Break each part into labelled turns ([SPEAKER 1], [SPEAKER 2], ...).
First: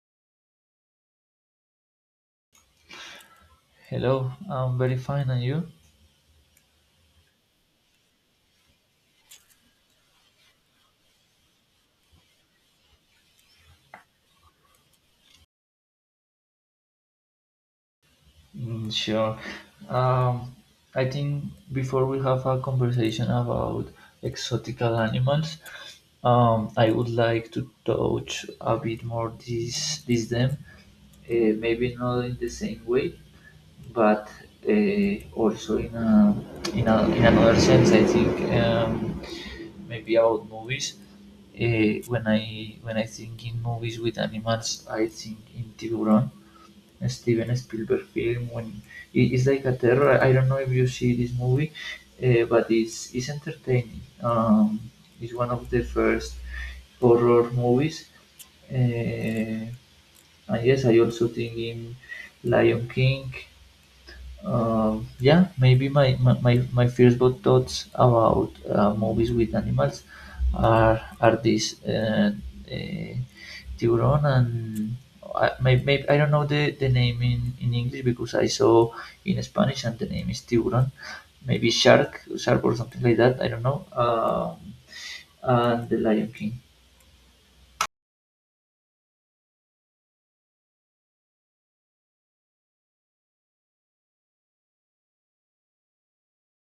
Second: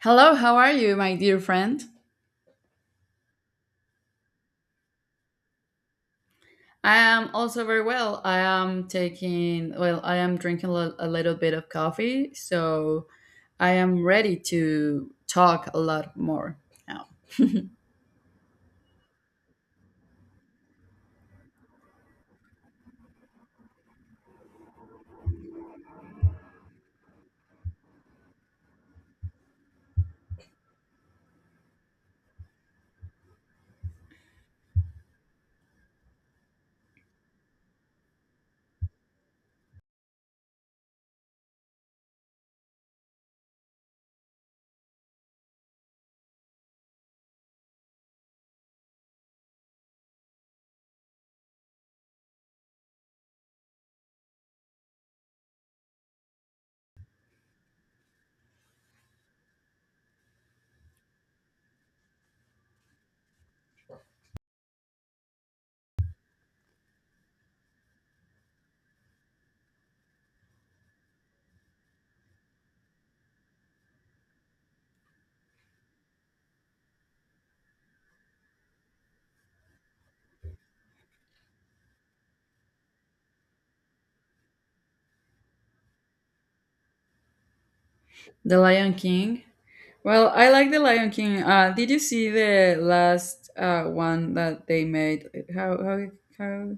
[SPEAKER 1] Hello, how are you, my dear friend?
[SPEAKER 2] Hello, I'm very fine, and you?
[SPEAKER 1] I am also very well. I am taking, well, I am drinking a little bit of coffee, so I am ready to talk a lot more now.
[SPEAKER 2] Mm, sure. Um, I think before we have a conversation about exotical animals, I would like to touch a bit more this them, maybe not in the same way, but also in another sense. I think maybe about movies. When I think in movies with animals, I think in Tiburon. Steven Spielberg film when it's like a terror. I don't know if you see this movie, but it's entertaining. It's one of the first horror movies. Uh, and yes, I also think in Lion King. Yeah, maybe my first thoughts about movies with animals are these uh, Tiburon and maybe I don't know the name in English because I saw in Spanish and the name is Tiburon, maybe Shark or something like that. I don't know. And the Lion King.
[SPEAKER 1] The Lion King. Well, I like The Lion King. Did you see the last one that they made? How, how, how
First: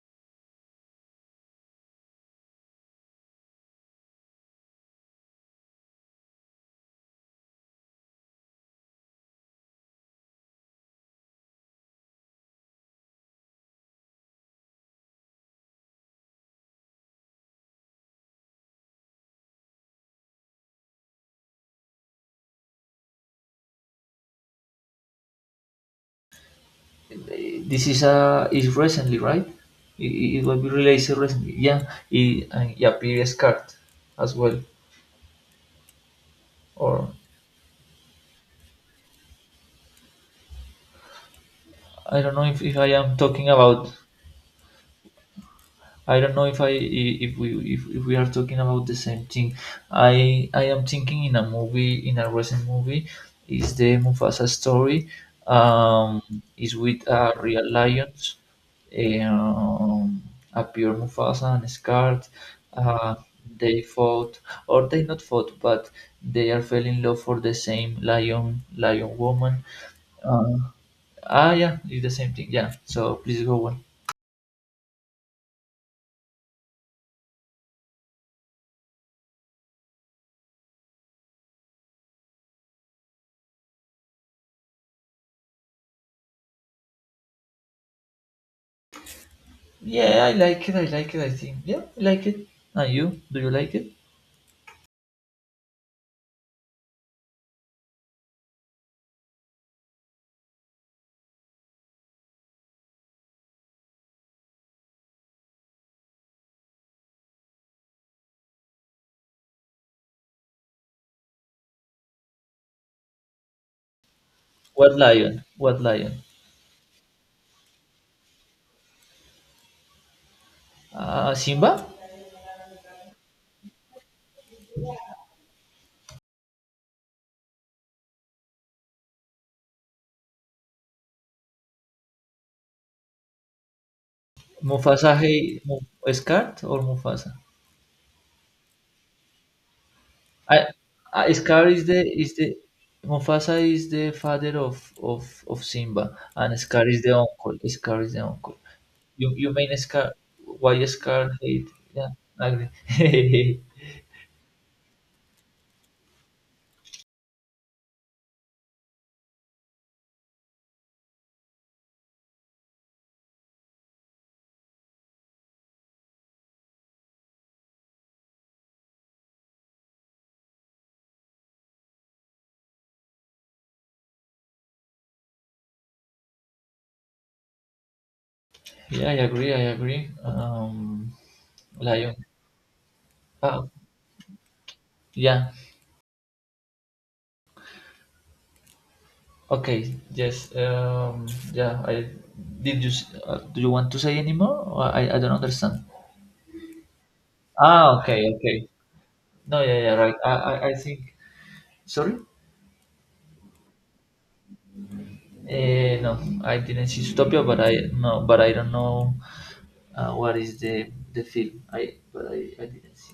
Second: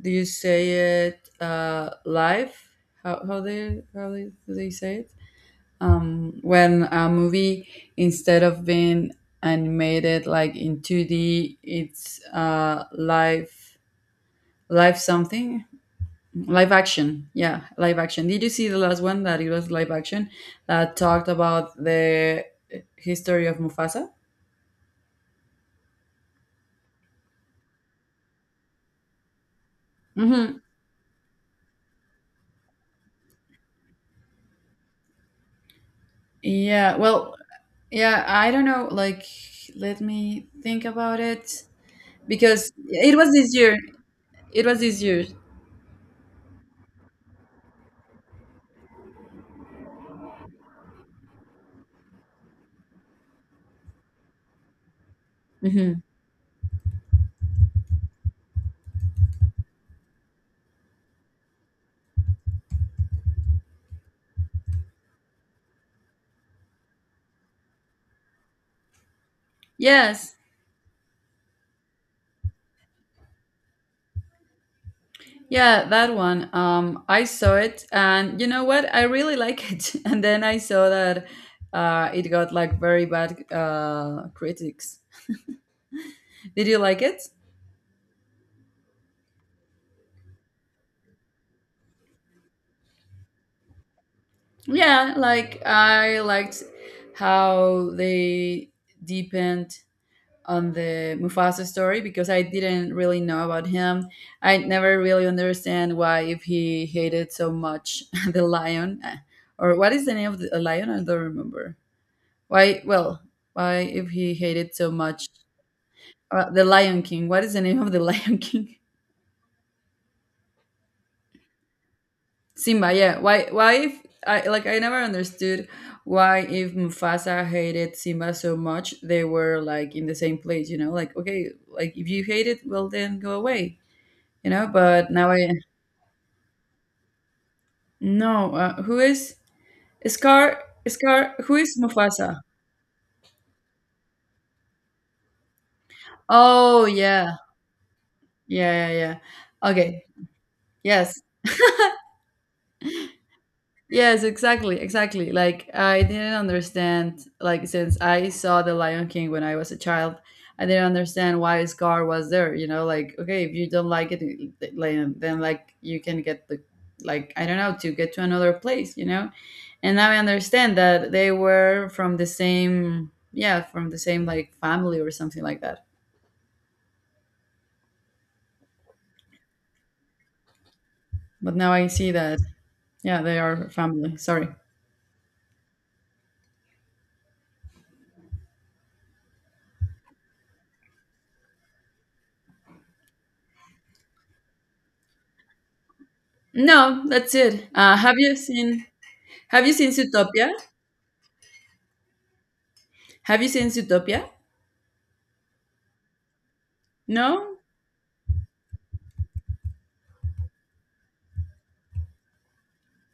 [SPEAKER 1] do you say it? Live? Do they say it? When a movie instead of being animated like in 2D, it's live live something, live action. Yeah, live action. Did you see the last one that it was live action, that talked about the history of Mufasa?
[SPEAKER 2] This is recently, right? It
[SPEAKER 1] Hmm.
[SPEAKER 2] will be released recently. Yeah, and yeah, previous card as well.
[SPEAKER 1] Yeah,
[SPEAKER 2] Or
[SPEAKER 1] well, yeah, I don't know, like, let me think about it
[SPEAKER 2] I don't know if,
[SPEAKER 1] because
[SPEAKER 2] if I am
[SPEAKER 1] it was
[SPEAKER 2] talking
[SPEAKER 1] this year.
[SPEAKER 2] about.
[SPEAKER 1] It was this year.
[SPEAKER 2] I don't know if I if we are talking about the same thing. I am thinking in a recent movie is the Mufasa story.
[SPEAKER 1] Hmm.
[SPEAKER 2] Um, is with a real lions, um, a pure Mufasa and Scar. Uh, they fought or they not fought, but they are fell in love for the same lion woman.
[SPEAKER 1] Yes.
[SPEAKER 2] Uh, yeah, it's the same thing. Yeah. So please go on.
[SPEAKER 1] Yeah, that one. I saw it, and you know what? I really like it. And then I saw that it got like very bad critics. Did you like it?
[SPEAKER 2] Yeah, I like it. I like it. I think. Yeah, I like it. And you? Do you like it?
[SPEAKER 1] Yeah, like I liked how they deepened on the Mufasa story because I didn't really know about him. I never really understand why if he hated so much the lion or what is the name of the a lion? I don't remember. Why? Well, why if he hated so
[SPEAKER 2] What
[SPEAKER 1] much
[SPEAKER 2] lion? What lion?
[SPEAKER 1] the Lion King? What is the name of the Lion King?
[SPEAKER 2] Simba?
[SPEAKER 1] Simba. Yeah. Why? Why if I like I never understood why if Mufasa hated Simba so much, they were like in the same place. You know, like okay, like if you hate it, well then go away. You know.
[SPEAKER 2] Mufasa?
[SPEAKER 1] But now
[SPEAKER 2] Hey,
[SPEAKER 1] I
[SPEAKER 2] Scar or Mufasa?
[SPEAKER 1] no. Who is
[SPEAKER 2] I,
[SPEAKER 1] Scar?
[SPEAKER 2] I
[SPEAKER 1] Scar. Who
[SPEAKER 2] Scar
[SPEAKER 1] is
[SPEAKER 2] is
[SPEAKER 1] Mufasa?
[SPEAKER 2] the Mufasa is the father of Simba, and Scar
[SPEAKER 1] Oh
[SPEAKER 2] is the
[SPEAKER 1] yeah,
[SPEAKER 2] uncle. Scar is the uncle.
[SPEAKER 1] yeah, yeah,
[SPEAKER 2] You
[SPEAKER 1] yeah.
[SPEAKER 2] mean Scar?
[SPEAKER 1] Okay.
[SPEAKER 2] Why
[SPEAKER 1] Yes.
[SPEAKER 2] Scar hate? Yeah, I agree.
[SPEAKER 1] Yes, exactly, exactly. Like I didn't understand like since I saw The Lion King when I was a child, I didn't understand why Scar was there, you know, like okay, if you don't like it, like you can get the, like I don't know, to get to another place, you know? And now I understand that they were from the same, yeah, from the same like family or something like that.
[SPEAKER 2] Yeah, I agree. I agree.
[SPEAKER 1] But now I see
[SPEAKER 2] Lion.
[SPEAKER 1] that yeah, they
[SPEAKER 2] Ah,
[SPEAKER 1] are family. Sorry.
[SPEAKER 2] yeah. Okay, yes. Yeah, I did you s- do you want to say anymore? Or I don't understand.
[SPEAKER 1] No, that's it. Have
[SPEAKER 2] Okay,
[SPEAKER 1] you
[SPEAKER 2] okay.
[SPEAKER 1] seen,
[SPEAKER 2] No,
[SPEAKER 1] have you
[SPEAKER 2] yeah,
[SPEAKER 1] seen
[SPEAKER 2] yeah, right. I
[SPEAKER 1] Zootopia?
[SPEAKER 2] I, I think. Sorry?
[SPEAKER 1] Have you seen Zootopia?
[SPEAKER 2] No, I didn't see Zootopia, but
[SPEAKER 1] No?
[SPEAKER 2] I no, but I don't know what is the film. I But I didn't see.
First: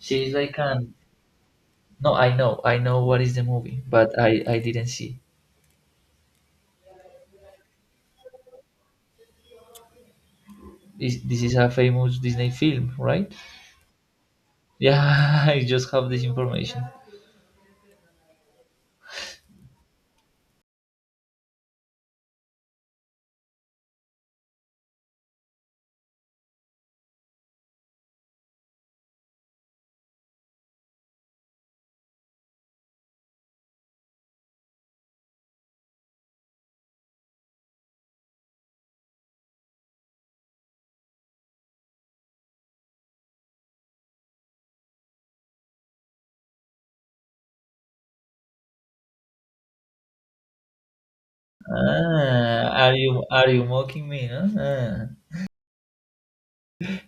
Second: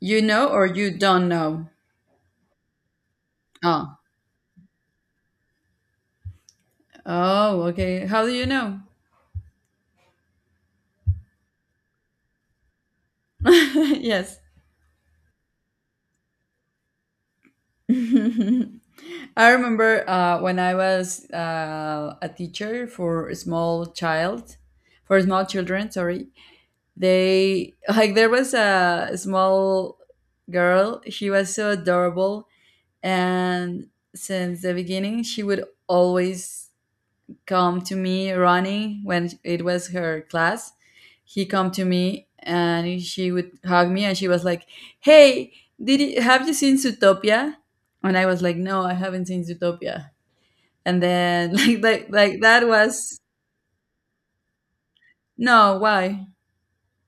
[SPEAKER 1] You
[SPEAKER 2] She's
[SPEAKER 1] know
[SPEAKER 2] like
[SPEAKER 1] or you
[SPEAKER 2] an
[SPEAKER 1] don't know?
[SPEAKER 2] No, I know what is the movie,
[SPEAKER 1] Oh.
[SPEAKER 2] but I didn't see.
[SPEAKER 1] Oh, okay. How do you know?
[SPEAKER 2] This is a famous Disney film, right?
[SPEAKER 1] Yes.
[SPEAKER 2] Yeah, I just have this information.
[SPEAKER 1] I remember when I was a teacher for a small child, for small children, sorry. They, like, there was a small girl. She was so adorable. And since the beginning, she would always come to me running when it was her class. He come to me and she would hug me and she was like, "Hey, did you, have you seen Zootopia?" And I was like, "No, I haven't seen Zootopia." And then like that
[SPEAKER 2] Are
[SPEAKER 1] was
[SPEAKER 2] you are you mocking me? No, ah.
[SPEAKER 1] no, why?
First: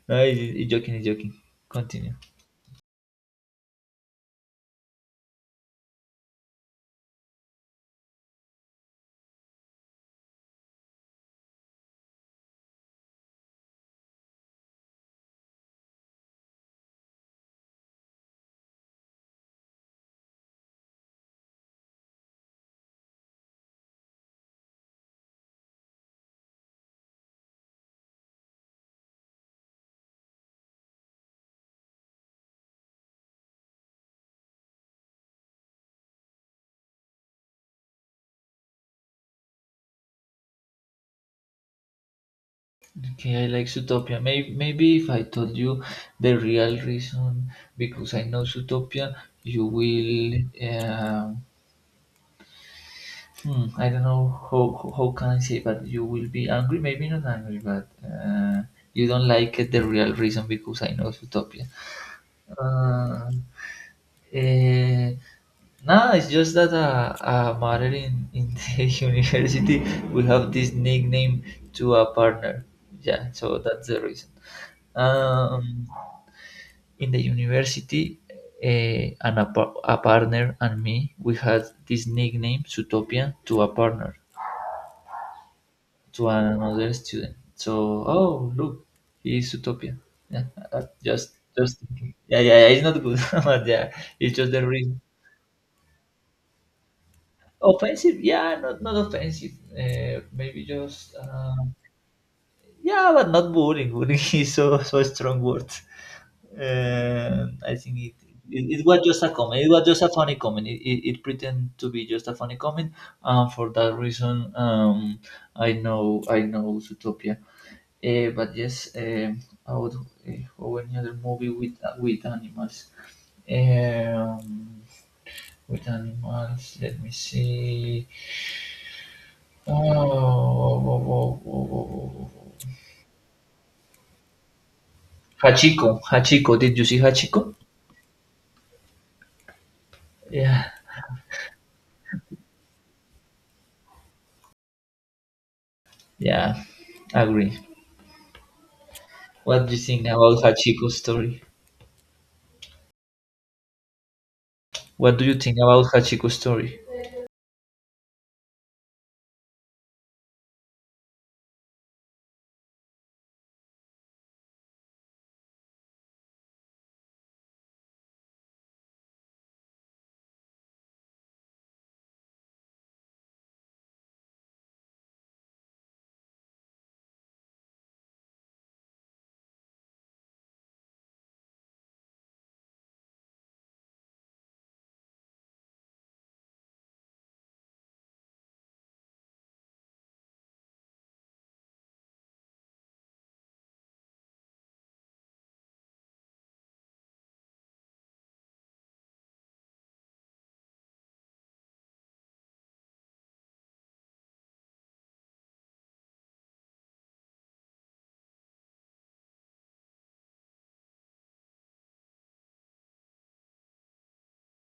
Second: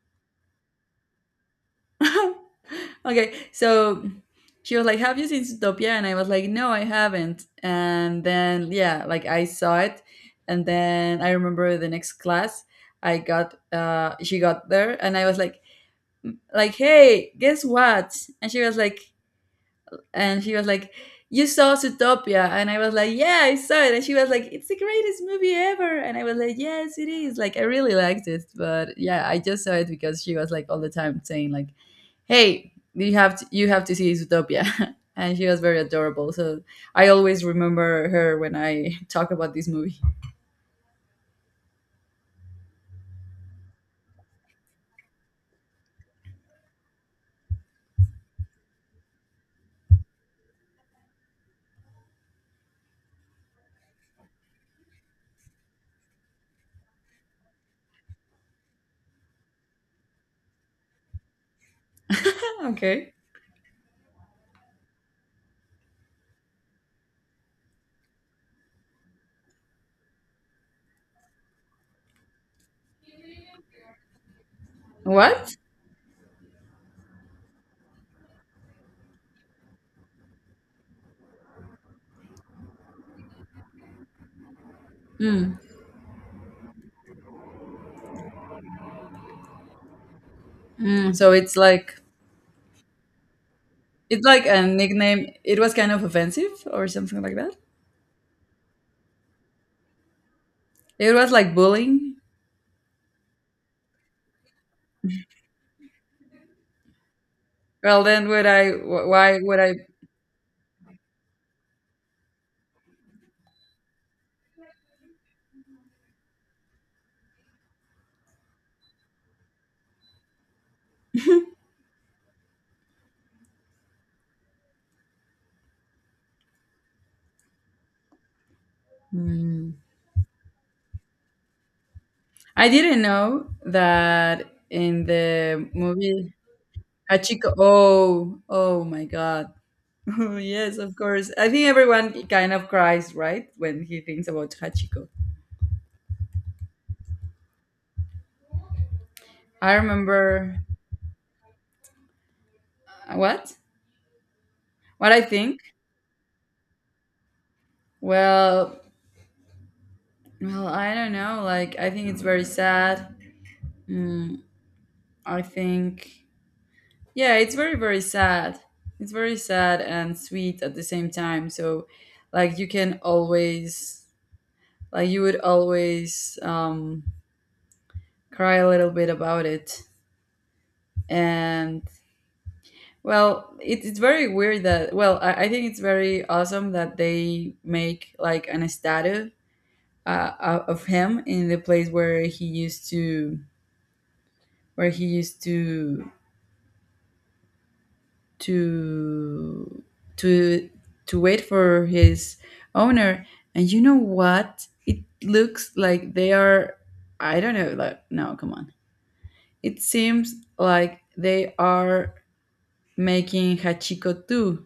[SPEAKER 2] No, it's, joking, it's joking. Continue.
[SPEAKER 1] Okay, so she was like, "Have you seen Zootopia?" And I was like, "No, I haven't." And then yeah, like I saw it, and then I remember the next class, I got she got there, and I was like, "Hey, guess what?" And she was like, and she was like, "You saw Zootopia?" And I was like, "Yeah, I saw it." And she was like, "It's the greatest movie ever." And I was like, "Yes, it is." Like, I really liked it, but yeah, I just saw it because she was like all the time saying like, "Hey, you have to see Zootopia." And she was very adorable, so I always remember her when I talk about this movie.
[SPEAKER 2] Okay, I like Zootopia. Maybe if I told you the real reason, because I know Zootopia, you will. Uh, I don't know how can I say, but you will be angry. Maybe not angry, but you don't like it. The real reason, because I know Zootopia.
[SPEAKER 1] Okay.
[SPEAKER 2] Uh, eh. Nah, it's just that matter in the university we have this nickname to a partner. Yeah, so that's the reason.
[SPEAKER 1] What?
[SPEAKER 2] Um, in the university, and a partner and me, we had this nickname Zootopia to a partner
[SPEAKER 1] Mm.
[SPEAKER 2] to another student. So, oh look, he is Zootopia. Yeah, uh,
[SPEAKER 1] Mm.
[SPEAKER 2] just
[SPEAKER 1] So it's
[SPEAKER 2] just
[SPEAKER 1] like,
[SPEAKER 2] yeah, yeah, yeah, it's not good, but yeah,
[SPEAKER 1] it's
[SPEAKER 2] it's
[SPEAKER 1] like
[SPEAKER 2] just
[SPEAKER 1] a
[SPEAKER 2] the reason.
[SPEAKER 1] nickname. It was kind of offensive or something like that.
[SPEAKER 2] Offensive? Yeah, not offensive. Maybe just
[SPEAKER 1] It was like bullying.
[SPEAKER 2] yeah, but not boring. Boring is so a strong word. I think
[SPEAKER 1] Well,
[SPEAKER 2] it,
[SPEAKER 1] then would
[SPEAKER 2] it
[SPEAKER 1] I?
[SPEAKER 2] it was just a
[SPEAKER 1] Why would
[SPEAKER 2] comment. It
[SPEAKER 1] I?
[SPEAKER 2] was just a funny comment. It pretended to be just a funny comment, and for that reason, I know Zootopia. But yes, I would or any other movie with animals. Um, with animals, let me see.
[SPEAKER 1] Hmm.
[SPEAKER 2] Oh, oh, oh, oh, oh,
[SPEAKER 1] I
[SPEAKER 2] oh.
[SPEAKER 1] didn't know that in the
[SPEAKER 2] Hachiko,
[SPEAKER 1] movie
[SPEAKER 2] Hachiko. Did you see
[SPEAKER 1] Hachiko.
[SPEAKER 2] Hachiko?
[SPEAKER 1] Oh, oh my god. Oh,
[SPEAKER 2] Yeah,
[SPEAKER 1] yes, of course. I think everyone kind of cries, right, when he thinks about Hachiko.
[SPEAKER 2] yeah, agree. What do
[SPEAKER 1] I
[SPEAKER 2] you think about
[SPEAKER 1] remember
[SPEAKER 2] Hachiko's story?
[SPEAKER 1] what? What
[SPEAKER 2] What
[SPEAKER 1] I
[SPEAKER 2] do you think
[SPEAKER 1] think?
[SPEAKER 2] about Hachiko's story?
[SPEAKER 1] Well, well, I don't know. Like, I think it's very sad. Mm, I think yeah, it's very, very sad. It's very sad and sweet at the same time. So, like, you can always, like, you would always cry a little bit about it. And, well, it, it's very weird that, well, I think it's very awesome that they make, like, an statue of him in the place where he used to, where he used to to to wait for his owner. And you know what, it looks like they are, I don't know, like, no, come on. It seems like they are making Hachiko too.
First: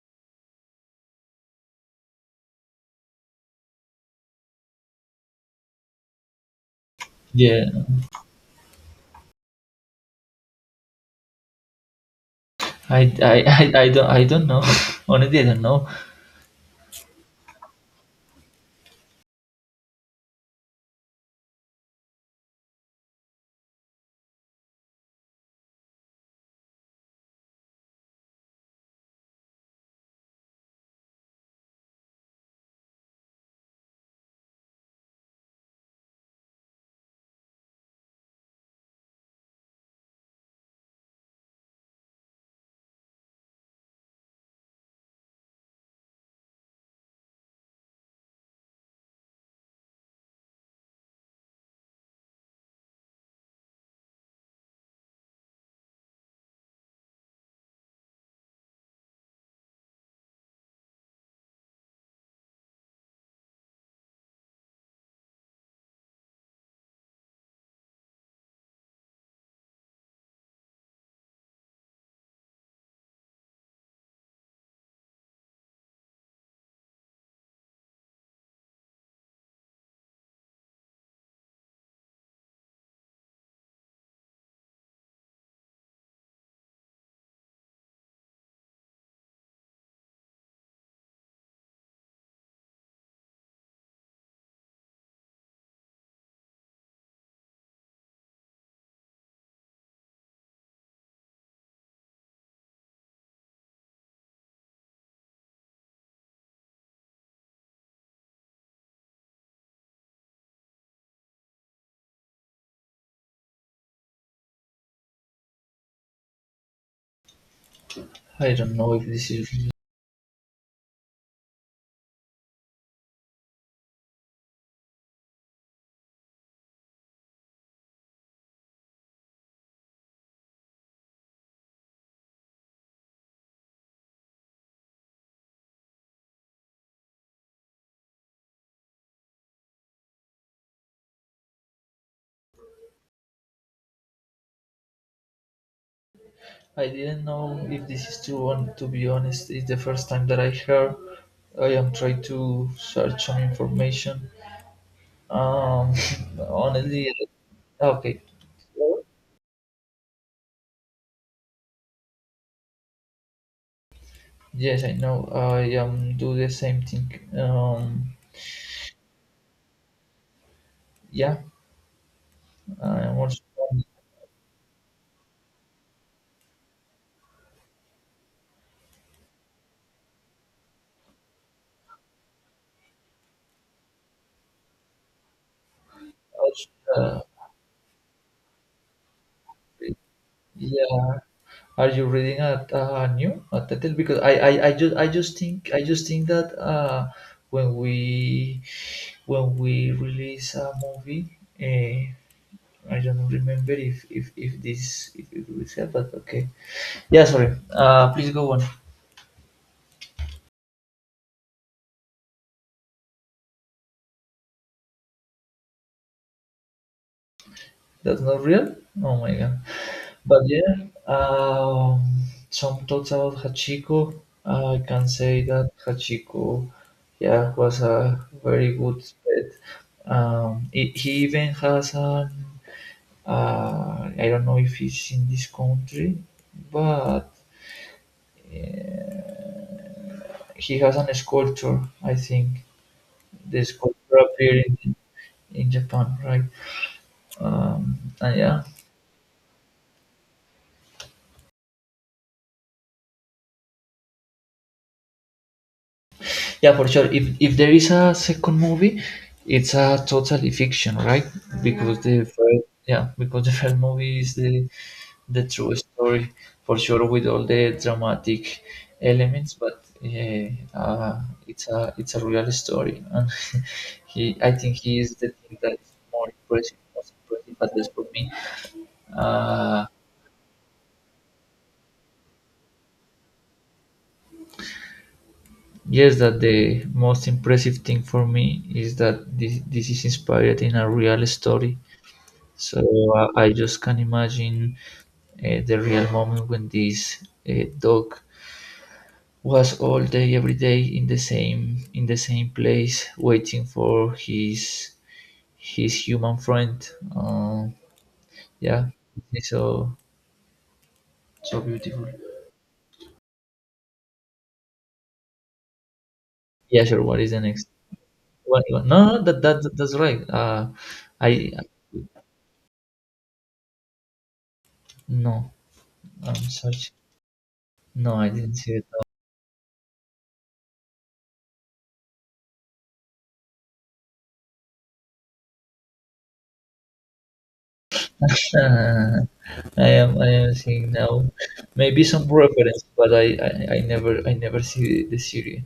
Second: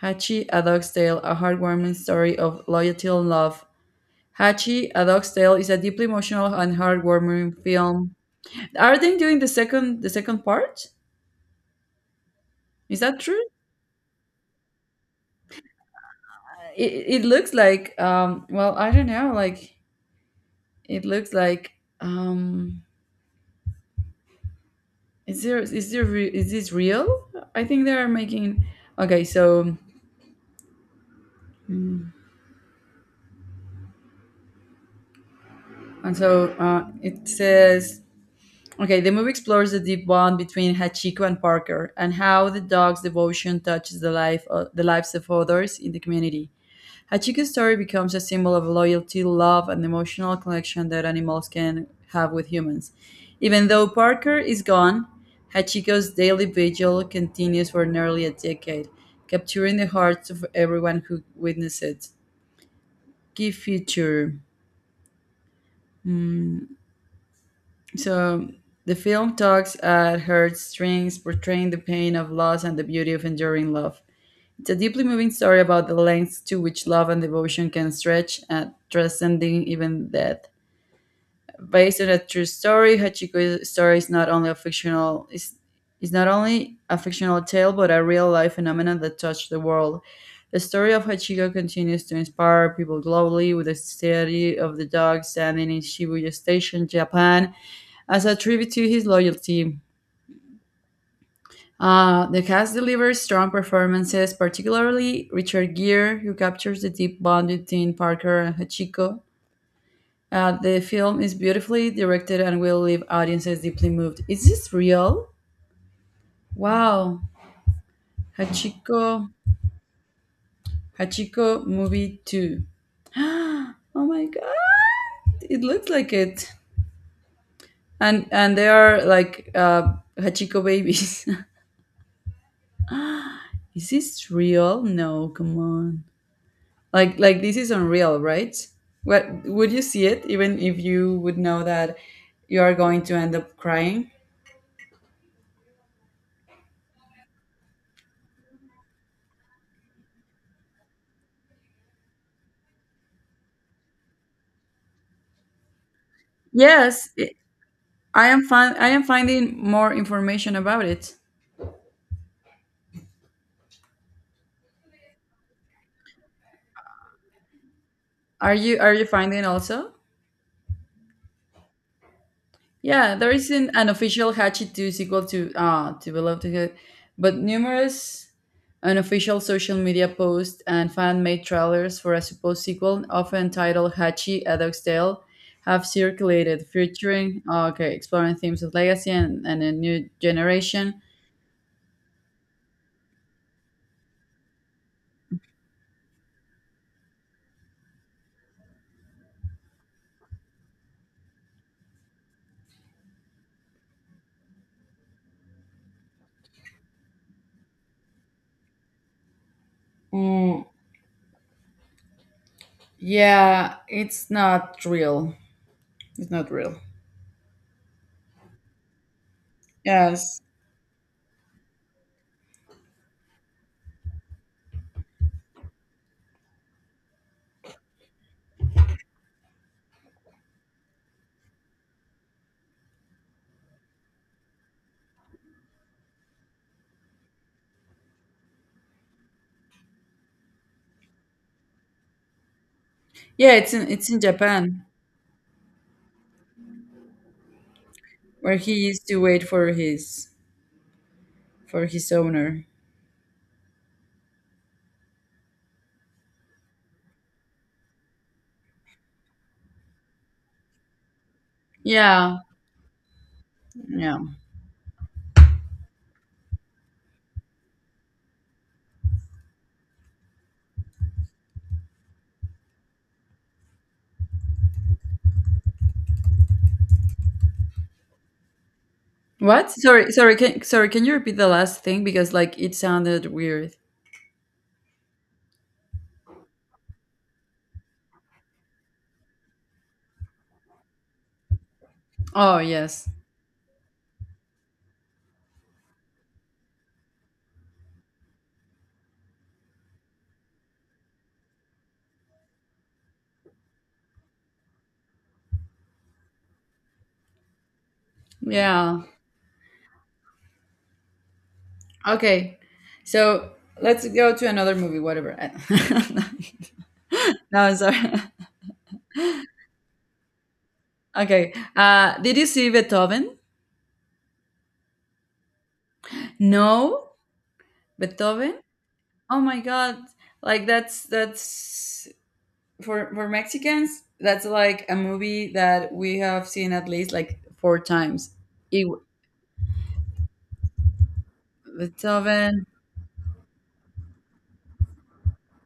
[SPEAKER 1] Hachi: A Dog's Tale, a heartwarming story of loyalty and love. Hachi: A Dog's Tale is a deeply emotional and heartwarming
[SPEAKER 2] Yeah,
[SPEAKER 1] film. Are they doing the second, the second part? Is
[SPEAKER 2] I,
[SPEAKER 1] that
[SPEAKER 2] I,
[SPEAKER 1] true?
[SPEAKER 2] I, I don't, I don't know. Honestly, I don't know.
[SPEAKER 1] It looks like, well, I don't know, like, it looks like, um is there, is this real? I think they are making, okay. So, mm, and so it says, okay. The movie explores the deep bond between Hachiko and Parker and how the dog's devotion touches the life of, the lives of others in the community. A chicken story becomes a symbol of loyalty, love, and emotional connection that animals can have with humans. Even though Parker is gone, Hachiko's daily vigil continues for nearly a decade, capturing the hearts of everyone who witnessed it. Key feature. So, the film tugs at heartstrings, portraying the pain of loss and the beauty of enduring love. It's a deeply moving story about the lengths to which love and devotion can stretch, and transcending even death. Based on a true story. Hachiko's story is not only a fictional is not only a fictional tale but a real life phenomenon that touched the world. The story of Hachiko continues to inspire people globally with the study of the dog standing in Shibuya Station, Japan, as a tribute to his loyalty. The cast delivers strong performances, particularly Richard Gere, who captures the deep bond between Parker and Hachiko. The film is beautifully directed and will leave audiences deeply moved. Is this real? Wow.
[SPEAKER 2] I don't know
[SPEAKER 1] Hachiko,
[SPEAKER 2] if this is.
[SPEAKER 1] Hachiko movie 2. Oh my god, it looks like it. And they are like Hachiko babies. Is this real? No, come on. Like this is unreal, right? What, would you see it even if you would know that you are going to end up crying?
[SPEAKER 2] I didn't know if this is true. On to be honest, it's the first time that I heard. I am trying to search some information. Um,
[SPEAKER 1] Yes,
[SPEAKER 2] honestly,
[SPEAKER 1] it-
[SPEAKER 2] okay.
[SPEAKER 1] I am fin- I am finding more information about it.
[SPEAKER 2] Yes, I know. I do the same thing. Um,
[SPEAKER 1] Are you, are you finding also?
[SPEAKER 2] yeah,
[SPEAKER 1] Yeah,
[SPEAKER 2] I'm
[SPEAKER 1] there
[SPEAKER 2] also,
[SPEAKER 1] is isn't an official Hachi 2 sequel to Below the Hood, but numerous unofficial social media posts and fan-made trailers for a supposed sequel, often titled Hachi: A Dog's Tale, have circulated,
[SPEAKER 2] also uh,
[SPEAKER 1] featuring okay, exploring themes of legacy and a new generation.
[SPEAKER 2] yeah. Are you reading a new a title? Because I just think that when we release a movie, I don't remember if this if it was here, but okay. Yeah, sorry. Please go on.
[SPEAKER 1] Mm, yeah, it's not real. It's not real.
[SPEAKER 2] That's not real. Oh my god.
[SPEAKER 1] Yes.
[SPEAKER 2] But yeah, um, some thoughts about Hachiko. I can say that Hachiko, yeah, was a very good pet. He even has I don't know if it's in this country, but he has an sculpture, I think.
[SPEAKER 1] Yeah,
[SPEAKER 2] The
[SPEAKER 1] it's in, it's
[SPEAKER 2] sculpture
[SPEAKER 1] in
[SPEAKER 2] appeared
[SPEAKER 1] Japan
[SPEAKER 2] in Japan, right? And
[SPEAKER 1] where
[SPEAKER 2] yeah,
[SPEAKER 1] he used to wait for his, for his owner.
[SPEAKER 2] yeah, for sure. If there is a second movie, it's a totally fiction, right? Yeah. Because yeah. The
[SPEAKER 1] Yeah,
[SPEAKER 2] first, yeah, because the first movie
[SPEAKER 1] yeah.
[SPEAKER 2] is the true story for sure with all the dramatic elements, but yeah, uh, it's a real story, and he I think he is the thing that's more impressive, most impressive at least for me.
[SPEAKER 1] What?
[SPEAKER 2] Uh,
[SPEAKER 1] Sorry, sorry. Can you repeat the last thing because like it sounded weird.
[SPEAKER 2] yes, that the most impressive thing for me is that this is inspired in a real story.
[SPEAKER 1] Oh
[SPEAKER 2] So
[SPEAKER 1] yes,
[SPEAKER 2] I just can imagine the real moment when this dog was all day, every day in the same place, waiting for his human friend. Uh, yeah,
[SPEAKER 1] yeah.
[SPEAKER 2] it's so so beautiful.
[SPEAKER 1] Okay, so let's go to another movie. Whatever. No,
[SPEAKER 2] Yeah, sure. What is the next?
[SPEAKER 1] I'm sorry.
[SPEAKER 2] No, no, that, that's right. I
[SPEAKER 1] Okay. Did you see Beethoven?
[SPEAKER 2] No, I'm sorry.
[SPEAKER 1] No,
[SPEAKER 2] No, I didn't
[SPEAKER 1] Beethoven.
[SPEAKER 2] see
[SPEAKER 1] Oh my god! Like that's for Mexicans. That's like a movie that we have seen at least like four times.
[SPEAKER 2] it.
[SPEAKER 1] It
[SPEAKER 2] I am seeing now, maybe some
[SPEAKER 1] Beethoven.
[SPEAKER 2] reference, but I never see the series.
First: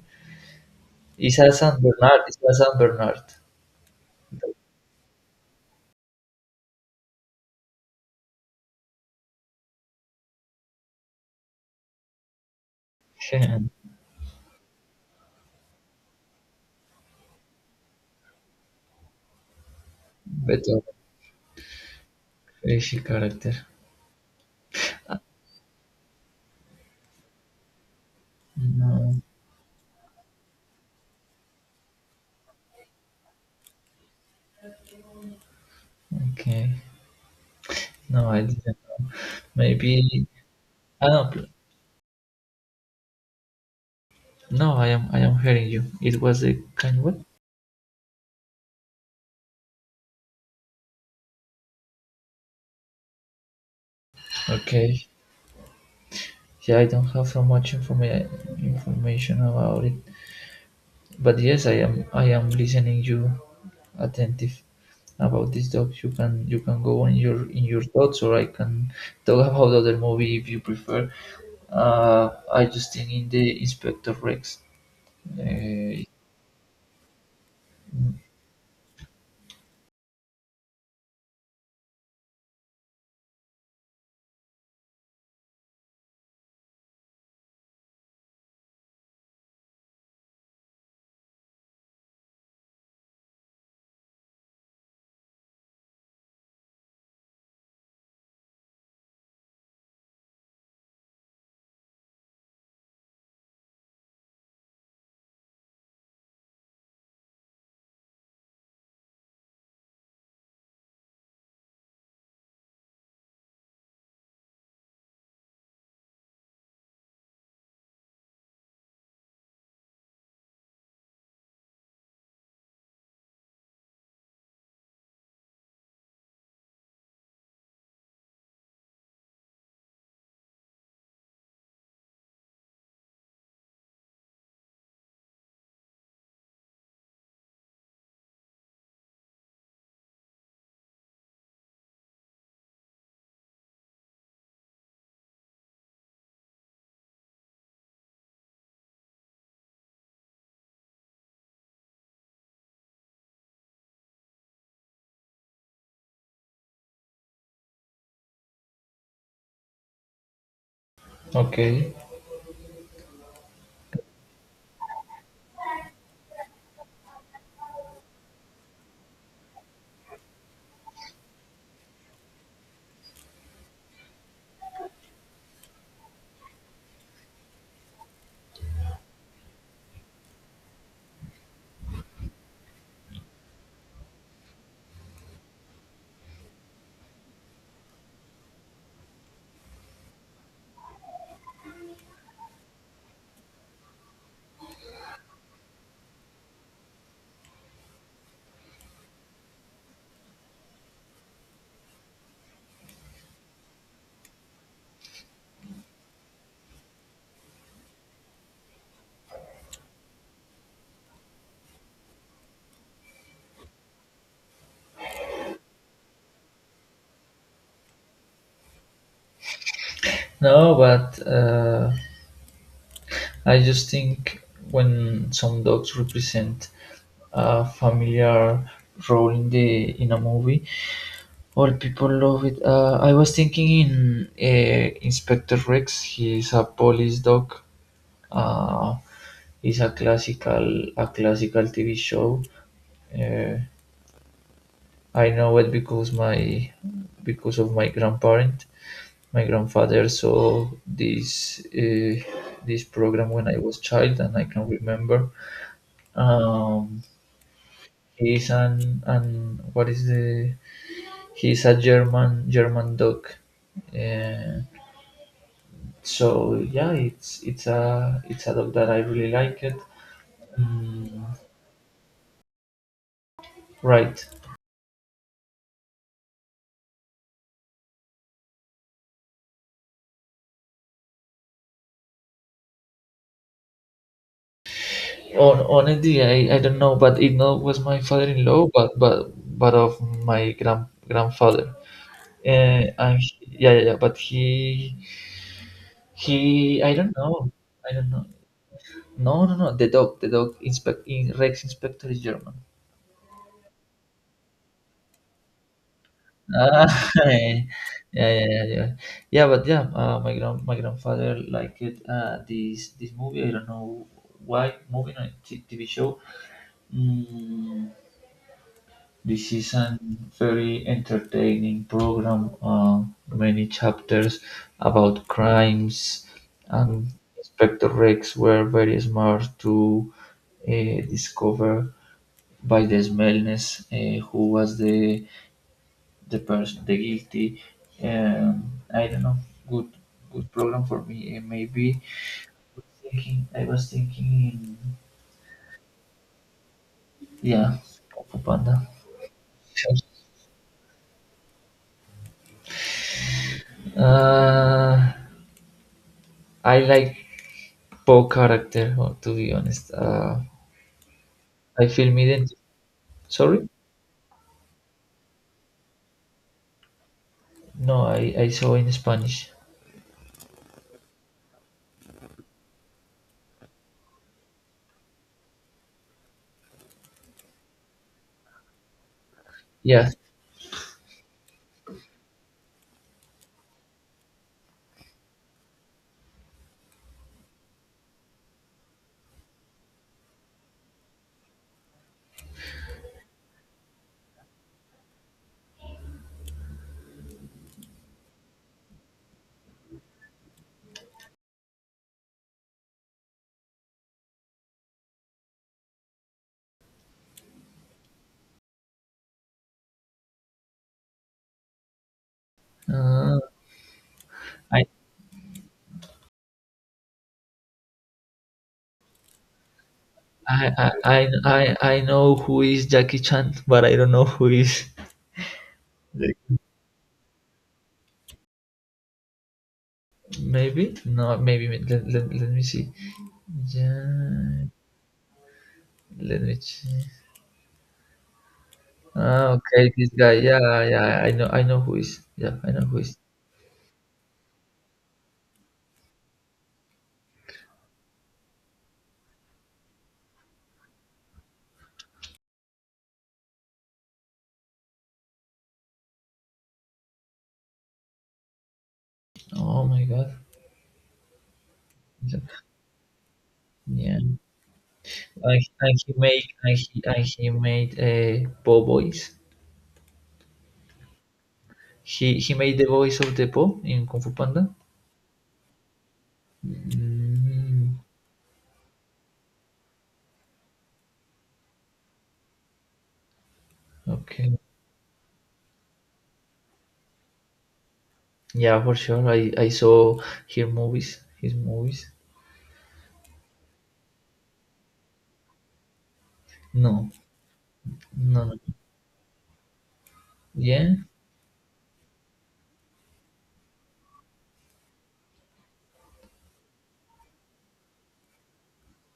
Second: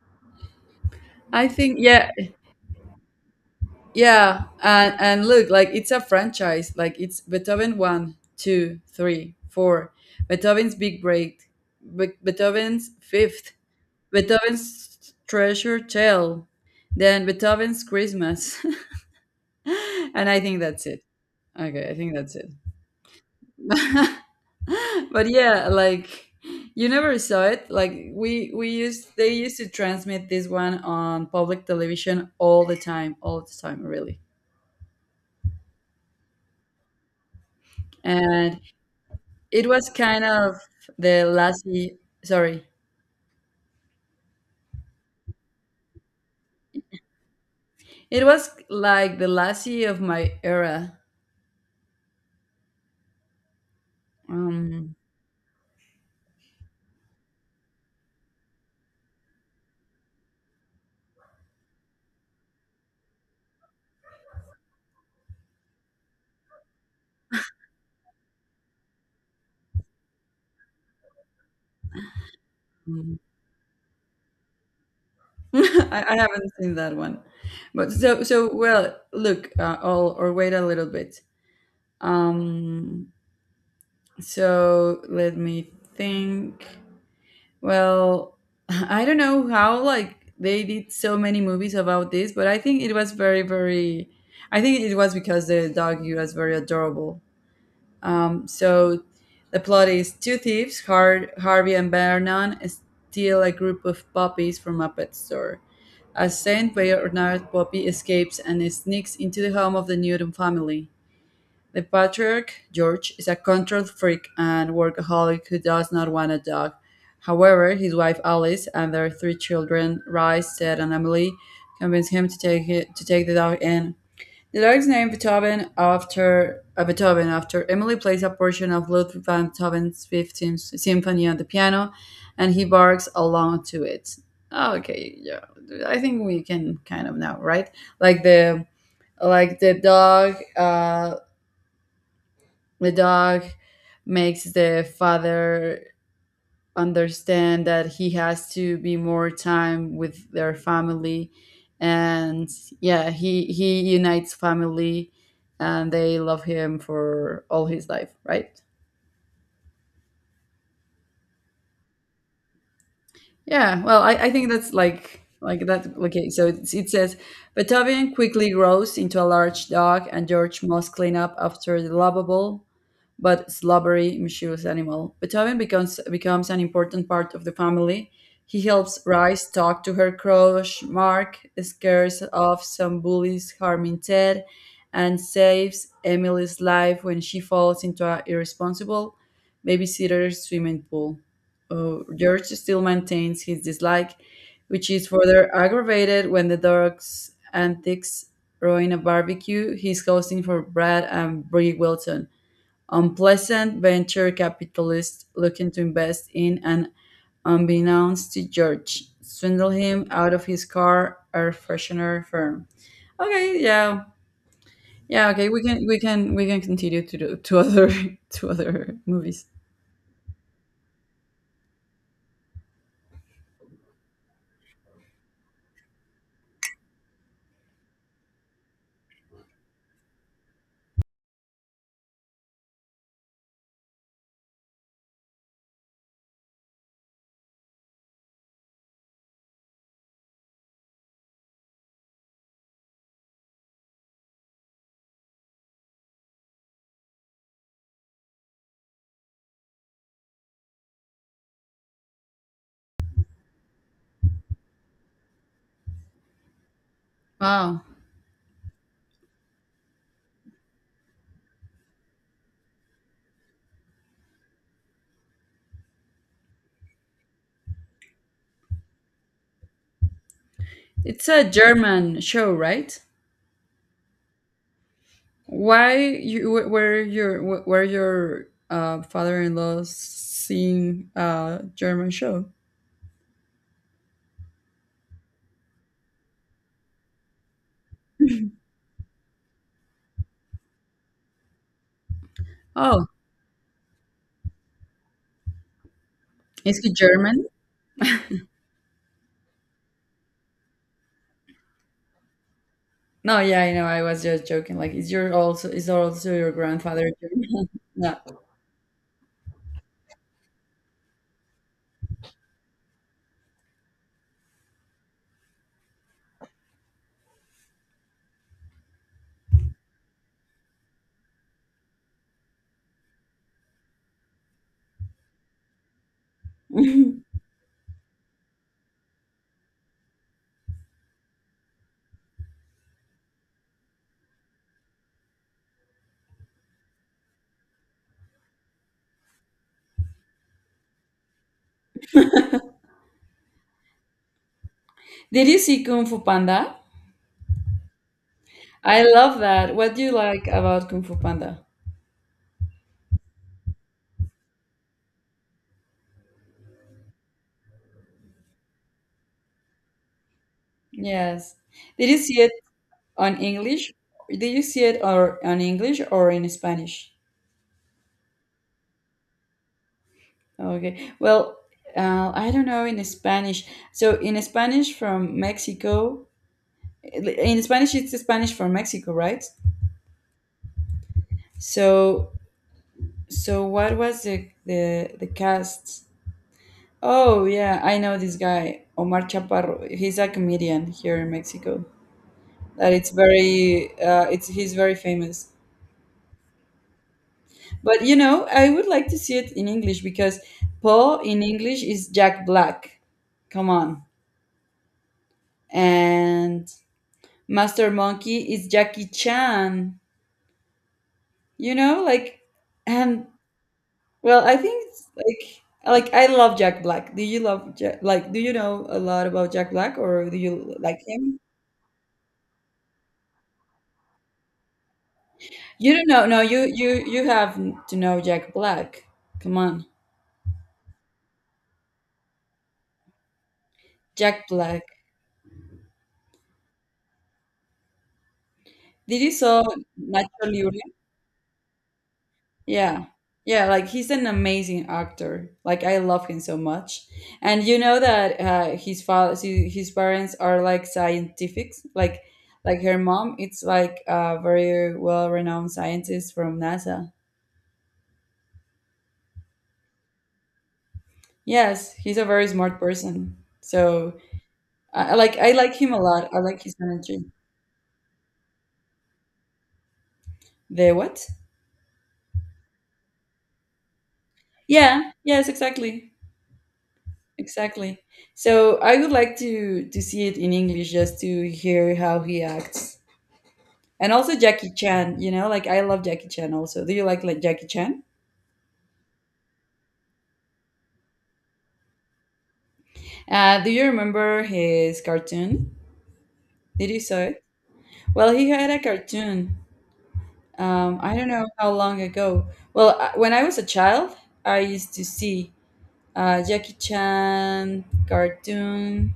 [SPEAKER 2] Isa
[SPEAKER 1] I
[SPEAKER 2] San
[SPEAKER 1] think yeah,
[SPEAKER 2] Bernard, Isa San Bernard.
[SPEAKER 1] yeah, and look, like it's a franchise. Like it's Beethoven one, two, three, four. Beethoven's Big Break, Beethoven's Fifth, Beethoven's Treasure Tale, then Beethoven's Christmas, and I think
[SPEAKER 2] Better
[SPEAKER 1] that's it. Okay, I think that's it.
[SPEAKER 2] fishy character.
[SPEAKER 1] But yeah, like you never saw it. Like we used
[SPEAKER 2] No,
[SPEAKER 1] they used to transmit this one on public television all the time, really.
[SPEAKER 2] okay. No, I
[SPEAKER 1] And
[SPEAKER 2] didn't.
[SPEAKER 1] it was kind
[SPEAKER 2] Maybe
[SPEAKER 1] of
[SPEAKER 2] I
[SPEAKER 1] the
[SPEAKER 2] don't.
[SPEAKER 1] Lassie. Sorry,
[SPEAKER 2] No, I am hearing you. It was a kind word.
[SPEAKER 1] it was like the Lassie of my era. Um,
[SPEAKER 2] Okay. Yeah, I don't have so much information about it, but yes, I am listening you attentive. About this doc. You can go in your thoughts, or I can talk about other movie if you prefer. I just think
[SPEAKER 1] mm.
[SPEAKER 2] in the Inspector Rex. Uh,
[SPEAKER 1] I haven't seen that one, but so so well. Look, I'll or wait a little bit. Um, so let me think. Well, I don't know how like they did so many movies about this, but I think it was very very. I think it was because the dog was very adorable. So the plot is two thieves, Harvey and Vernon, steal a group of puppies from a pet store. A Saint Bernard puppy escapes and sneaks into the home of the Newton family. The patriarch, George, is a control freak and workaholic who does not want a dog. However, his wife Alice and their three children, Rice, Ted, and Emily, convince him to take, it, to take the dog in. The lyrics named Beethoven after Emily plays a portion of Ludwig van Beethoven's 15th symphony on the piano, and he barks along to it. Oh, okay, yeah, I think we can kind of know, right? Like the like the dog, the dog makes the father understand that he has to be more time with their family and yeah, he unites family, and they love him for all his life, right?
[SPEAKER 2] okay,
[SPEAKER 1] Yeah, well, I think that's like that. Okay, so it's, it says Batavian quickly grows into a large dog, and George must clean up after the lovable but slobbery mischievous animal. Batavian becomes an important part of the family. He helps Rice talk to her crush Mark, scares off some bullies harming Ted, and saves Emily's life when she falls into an irresponsible babysitter's swimming pool. George still maintains his dislike, which is further aggravated when the dog's antics ruin a barbecue he's hosting for Brad and Brie Wilson, unpleasant venture capitalists looking to invest in and, unbeknownst to George, swindle him out of his car air freshener firm. Okay, yeah. Yeah, okay, we can continue to do, to other to other movies.
[SPEAKER 2] no, but I just think when some dogs represent a familiar role in a movie, all people love it. I was thinking in Inspector Rex. He's a police dog uh, is a classical TV show. Uh, I know it because my because of my grandparent, my grandfather saw this program when I was child, and I can remember. Um,
[SPEAKER 1] Wow.
[SPEAKER 2] he's an what is the He's a German dog. Uh, so yeah, it's a dog that I really like it.
[SPEAKER 1] It's
[SPEAKER 2] Mm,
[SPEAKER 1] a German show, right?
[SPEAKER 2] right.
[SPEAKER 1] Why you wh- were your father-in-law seeing a German show?
[SPEAKER 2] Honestly, I don't know, but it not was my father-in-law, but of my grandfather. Uh,
[SPEAKER 1] Oh,
[SPEAKER 2] and he, yeah, yeah, yeah, but he
[SPEAKER 1] is
[SPEAKER 2] he
[SPEAKER 1] he
[SPEAKER 2] I don't
[SPEAKER 1] German?
[SPEAKER 2] know, I don't know. No, no, no. The dog, Rex Inspector is German.
[SPEAKER 1] No, yeah, I know. I was just joking. Like, is also your
[SPEAKER 2] Ah,
[SPEAKER 1] grandfather
[SPEAKER 2] yeah,
[SPEAKER 1] German? No.
[SPEAKER 2] yeah, yeah, yeah, yeah. But yeah, my grandfather liked it, this movie. I don't know why movie, no, TV show. Mm, This is a very entertaining program, many chapters about crimes, and Inspector Rex were very smart to discover by the smellness who was the person, the guilty. I don't know. Good, good program for me. Maybe thinking. I was thinking.
[SPEAKER 1] Did you see Kung Fu Panda?
[SPEAKER 2] Yeah, Panda.
[SPEAKER 1] I love that. What do you like about Kung Fu Panda?
[SPEAKER 2] Uh, I like Poe character, to be honest.
[SPEAKER 1] Yes.
[SPEAKER 2] I
[SPEAKER 1] Did
[SPEAKER 2] feel
[SPEAKER 1] you see
[SPEAKER 2] ident.
[SPEAKER 1] it on
[SPEAKER 2] Sorry?
[SPEAKER 1] English? Did you see it or on English or in Spanish?
[SPEAKER 2] No, I saw in Spanish.
[SPEAKER 1] Okay. Well, I don't know in Spanish. So in Spanish from Mexico, in Spanish it's Spanish from Mexico, right?
[SPEAKER 2] Yeah.
[SPEAKER 1] So so what was the cast? Oh yeah, I know this guy Omar Chaparro. He's a comedian here in Mexico. That it's very it's he's very famous. But you know, I would like to see it in English because Paul in English is Jack Black. Come on. And Master Monkey is Jackie Chan. You know, like, and
[SPEAKER 2] Uh,
[SPEAKER 1] well, I
[SPEAKER 2] I,
[SPEAKER 1] think it's like I love Jack Black. Do you love Jack, like? Do you know a lot about Jack Black, or do
[SPEAKER 2] I,
[SPEAKER 1] you
[SPEAKER 2] I,
[SPEAKER 1] like
[SPEAKER 2] I,
[SPEAKER 1] him?
[SPEAKER 2] I I know who is Jackie Chan, but I don't know who is.
[SPEAKER 1] You don't know.
[SPEAKER 2] Like,
[SPEAKER 1] No, you have to know Jack Black. Come on,
[SPEAKER 2] maybe? No, maybe. Let me see.
[SPEAKER 1] Jack
[SPEAKER 2] Ja-
[SPEAKER 1] Black.
[SPEAKER 2] Let me check.
[SPEAKER 1] Did you saw
[SPEAKER 2] Okay, this guy. Yeah,
[SPEAKER 1] Naturally?
[SPEAKER 2] yeah, I know who is. Yeah, I know who
[SPEAKER 1] Yeah.
[SPEAKER 2] is.
[SPEAKER 1] Yeah, like he's an amazing actor. Like I love him so much. And you know that his parents are like scientifics. Like her mom, it's like a very well-renowned scientist from NASA.
[SPEAKER 2] Oh my God.
[SPEAKER 1] Yes, he's a very smart person.
[SPEAKER 2] Yeah,
[SPEAKER 1] So
[SPEAKER 2] and,
[SPEAKER 1] I like I
[SPEAKER 2] and
[SPEAKER 1] like him a
[SPEAKER 2] he
[SPEAKER 1] lot. I
[SPEAKER 2] made
[SPEAKER 1] like his
[SPEAKER 2] and
[SPEAKER 1] energy.
[SPEAKER 2] he made a Poe voice.
[SPEAKER 1] The what?
[SPEAKER 2] He made the voice of the Po in Kung Fu Panda.
[SPEAKER 1] Yeah, yes, exactly.
[SPEAKER 2] Mm,
[SPEAKER 1] Exactly. So I would like to see it in English just to hear how he acts. And also
[SPEAKER 2] okay.
[SPEAKER 1] Jackie Chan, you know, like I love Jackie Chan also. Do you like Jackie Chan?
[SPEAKER 2] Yeah, for sure. I saw her movies. His movies.
[SPEAKER 1] Do you remember his cartoon? Did you
[SPEAKER 2] No,
[SPEAKER 1] saw it? Well,
[SPEAKER 2] no.
[SPEAKER 1] he
[SPEAKER 2] No.
[SPEAKER 1] had a cartoon.
[SPEAKER 2] Yeah,
[SPEAKER 1] I don't know how long ago. Well, when I was a child, I used to see Jackie Chan cartoon.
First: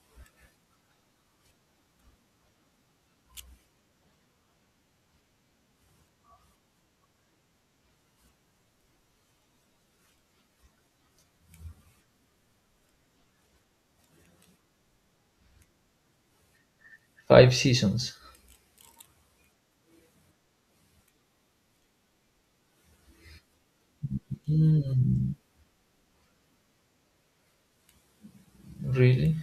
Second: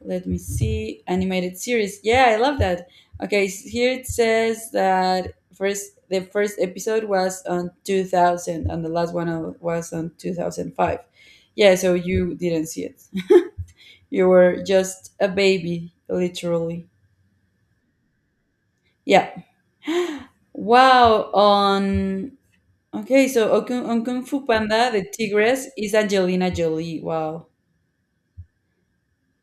[SPEAKER 1] Let me see animated series. Yeah, I love that. Okay, here it says that first the first episode was on 2000 and the last one was on 2005. Yeah, so you didn't see it. You were just a baby, literally.
[SPEAKER 2] five seasons.
[SPEAKER 1] Yeah. Wow. On, okay, so on Kung fu panda the
[SPEAKER 2] Mm,
[SPEAKER 1] tigress is angelina jolie. Wow.
[SPEAKER 2] really?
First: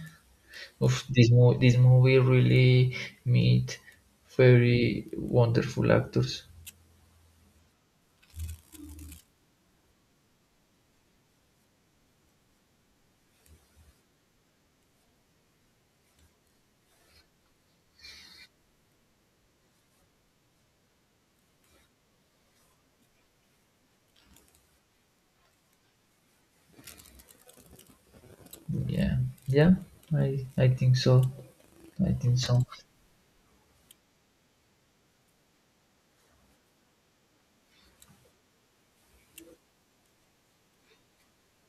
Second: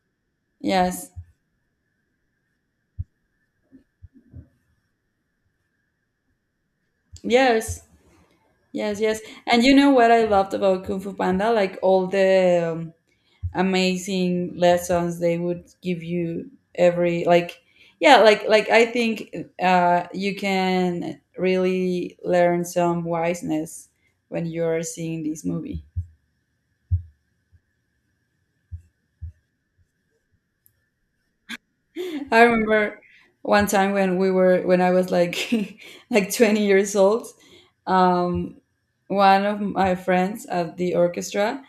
[SPEAKER 2] Of
[SPEAKER 1] Yes.
[SPEAKER 2] this movie really meet very wonderful actors.
[SPEAKER 1] Yes. Yes, yes. And you know what I loved about Kung Fu Panda? Like all the amazing lessons they would give you every like, yeah, like I think you can really learn some wiseness when you're seeing this movie.
[SPEAKER 2] Yeah, yeah. I think so. I think
[SPEAKER 1] I
[SPEAKER 2] so.
[SPEAKER 1] remember one time when we were when I was like like 20 years old, um, one of my friends at the orchestra,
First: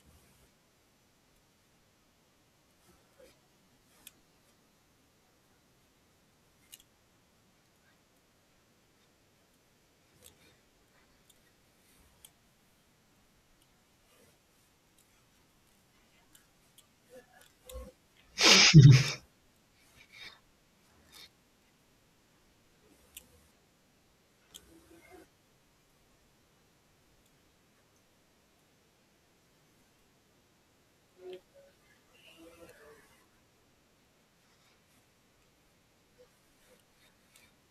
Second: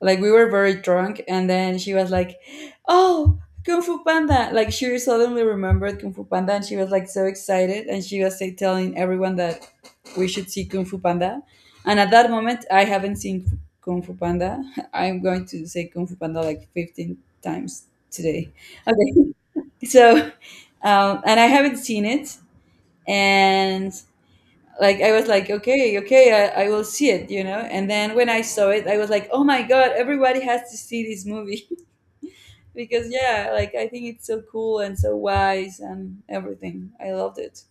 [SPEAKER 1] like we were very drunk, and then she was like, "Oh, Kung Fu Panda!" Like she suddenly remembered Kung Fu Panda, and she was like so excited, and she was like, telling everyone that we should see Kung Fu Panda. And at that moment, I haven't seen Kung Fu Panda. I'm going to say Kung Fu Panda like 15 times today. Okay, so and I haven't seen it. And like I was like, okay, okay, I will see it, you know. And then when I saw it, I was like, oh my god, everybody has to see this movie because yeah, like I think it's so cool and so wise and everything. I loved it.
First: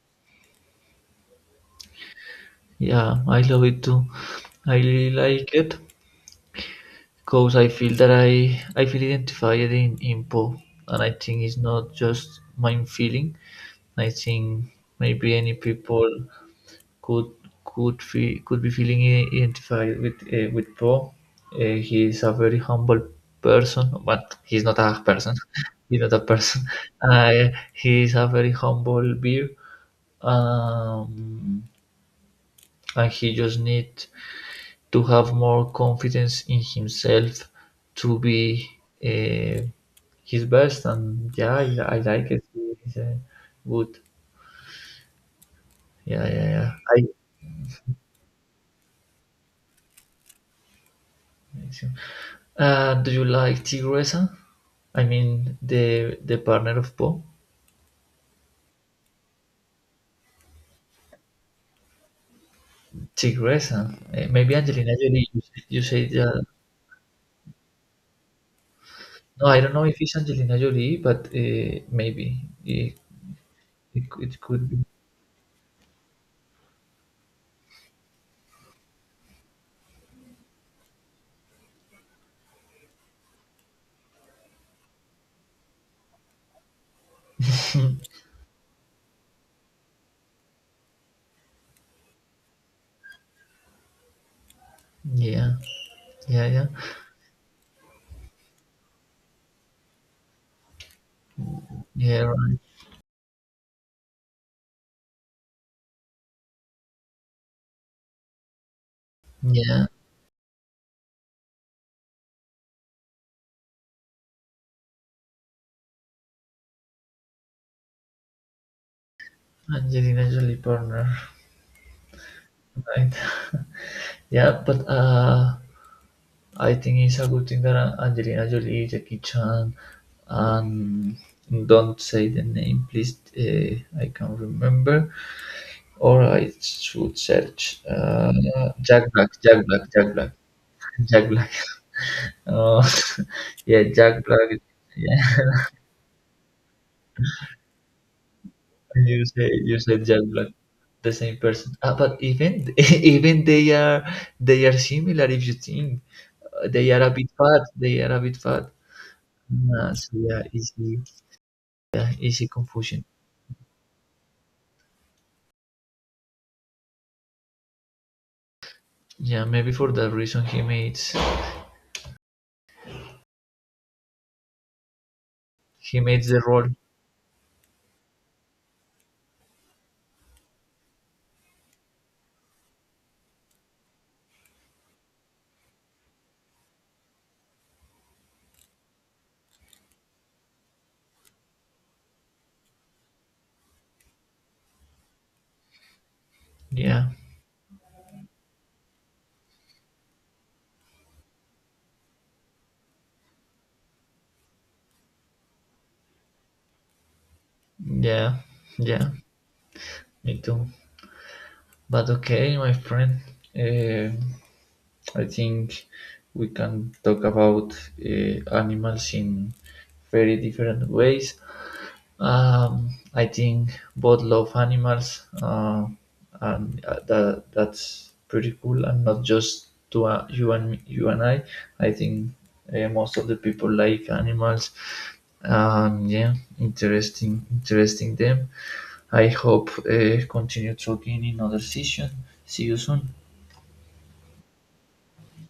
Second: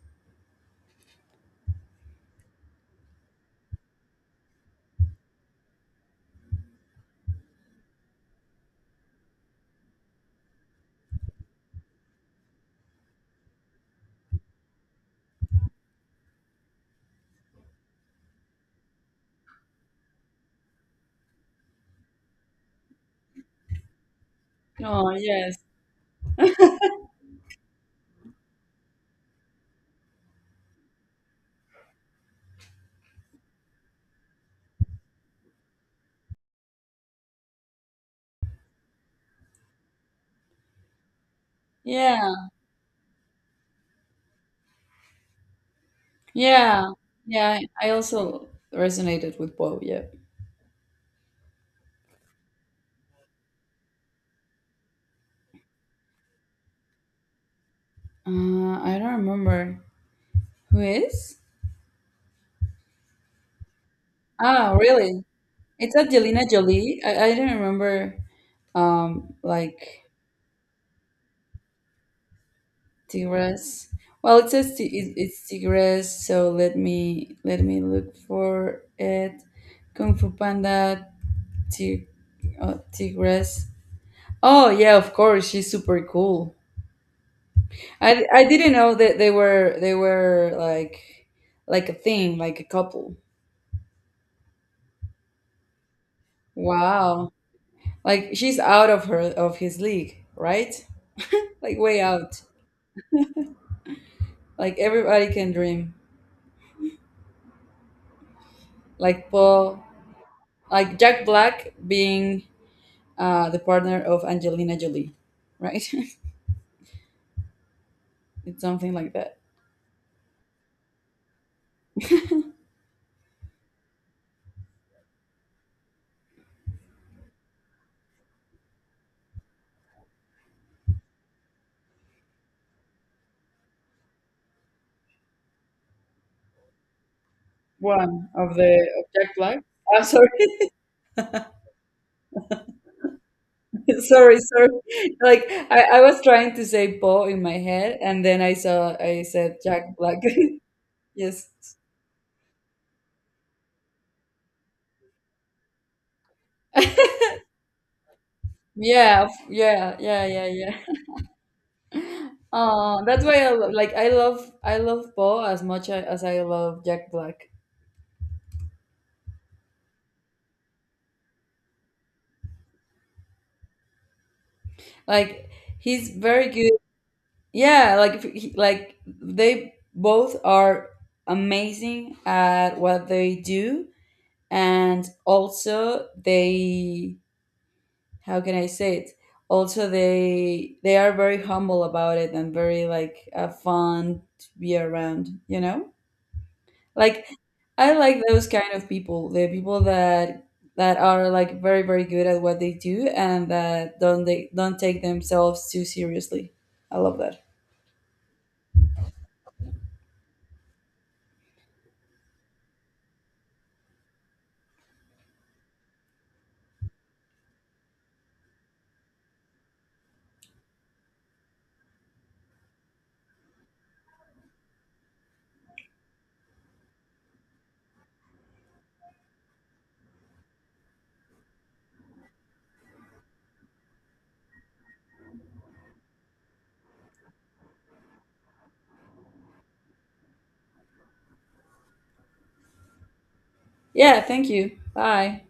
[SPEAKER 2] Yeah, I love it too. I really like it. Cause I feel that I feel identified in impo, and I think it's not just my feeling. I think maybe any people could could feel could be feeling identified with Po. He is a very humble person, but he's not a
[SPEAKER 1] Oh
[SPEAKER 2] person.
[SPEAKER 1] yes,
[SPEAKER 2] He's not a person. He is a very humble beer, um, and he just need to have more confidence in himself to be uh, his best, and yeah, I like it,
[SPEAKER 1] yeah,
[SPEAKER 2] it's good. Yeah, yeah, yeah.
[SPEAKER 1] yeah,
[SPEAKER 2] I,
[SPEAKER 1] yeah. I also resonated with Bo. Yeah,
[SPEAKER 2] do you like Tigresa? I mean the partner of Poe.
[SPEAKER 1] I don't remember who is.
[SPEAKER 2] Tigresa, maybe
[SPEAKER 1] Ah,
[SPEAKER 2] Angelina
[SPEAKER 1] really?
[SPEAKER 2] Jolie, you say, you
[SPEAKER 1] It's
[SPEAKER 2] say that.
[SPEAKER 1] Angelina Jolie. I don't remember
[SPEAKER 2] No, I don't know if
[SPEAKER 1] like
[SPEAKER 2] it's Angelina Jolie, but maybe it,
[SPEAKER 1] Tigres.
[SPEAKER 2] it
[SPEAKER 1] Well, it
[SPEAKER 2] could
[SPEAKER 1] says
[SPEAKER 2] be.
[SPEAKER 1] it's Tigres, so let me look for it. Kung Fu Panda Tig, Tigres. Oh yeah, of course, she's super cool. I didn't know that they were like a thing, like a couple.
[SPEAKER 2] Yeah, yeah, yeah,
[SPEAKER 1] Wow. Like she's out of her of his league, right? Like way
[SPEAKER 2] yeah,
[SPEAKER 1] out.
[SPEAKER 2] right.
[SPEAKER 1] Like everybody can dream. Like Paul,
[SPEAKER 2] Yeah,
[SPEAKER 1] like Jack Black being the partner of Angelina Jolie, right? It's something like that.
[SPEAKER 2] Angelina Jolie partner. Right. Yeah, but I think it's a good thing that Angelina Jolie, Jackie Chan, and don't say the name, please. I can't remember, or I should search
[SPEAKER 1] One of the of
[SPEAKER 2] Jack Black,
[SPEAKER 1] Jack Black.
[SPEAKER 2] Jack Black,
[SPEAKER 1] I'm
[SPEAKER 2] Jack
[SPEAKER 1] sorry,
[SPEAKER 2] Black, Jack Black. Uh, yeah, Jack Black.
[SPEAKER 1] sorry.
[SPEAKER 2] Yeah,
[SPEAKER 1] Like I was trying to say Poe in my head, and then I saw I said
[SPEAKER 2] you
[SPEAKER 1] Jack
[SPEAKER 2] said
[SPEAKER 1] Black.
[SPEAKER 2] Jack Black, the same
[SPEAKER 1] Yes.
[SPEAKER 2] person. But even even they are similar if you think. They are a bit fat. They are a bit fat.
[SPEAKER 1] Yeah,
[SPEAKER 2] So yeah,
[SPEAKER 1] yeah.
[SPEAKER 2] easy. Yeah, easy
[SPEAKER 1] Oh,
[SPEAKER 2] confusion.
[SPEAKER 1] that's why like I love Poe as much as I love Jack Black.
[SPEAKER 2] Yeah, maybe for that reason
[SPEAKER 1] Like
[SPEAKER 2] he
[SPEAKER 1] he's
[SPEAKER 2] made the
[SPEAKER 1] very
[SPEAKER 2] role.
[SPEAKER 1] good. Yeah, like if he- like they both are amazing at what they do, and also they, how can I say it? Also they are very humble about it and very like fun to be around, you know?
[SPEAKER 2] Yeah,
[SPEAKER 1] Like I like those kind of people, the people that are like very very good at what they do and that don't take themselves too seriously. I love that.
[SPEAKER 2] yeah, yeah. Me too. But okay, my friend. Uh, I think we can talk about animals in very different ways. I think both love animals, and that's pretty cool. And not just to you and me, you and I. I think most of the people like animals, and yeah, interesting, interesting them. I hope continue talking in other session. See you soon.
[SPEAKER 1] Yeah, thank you. Bye.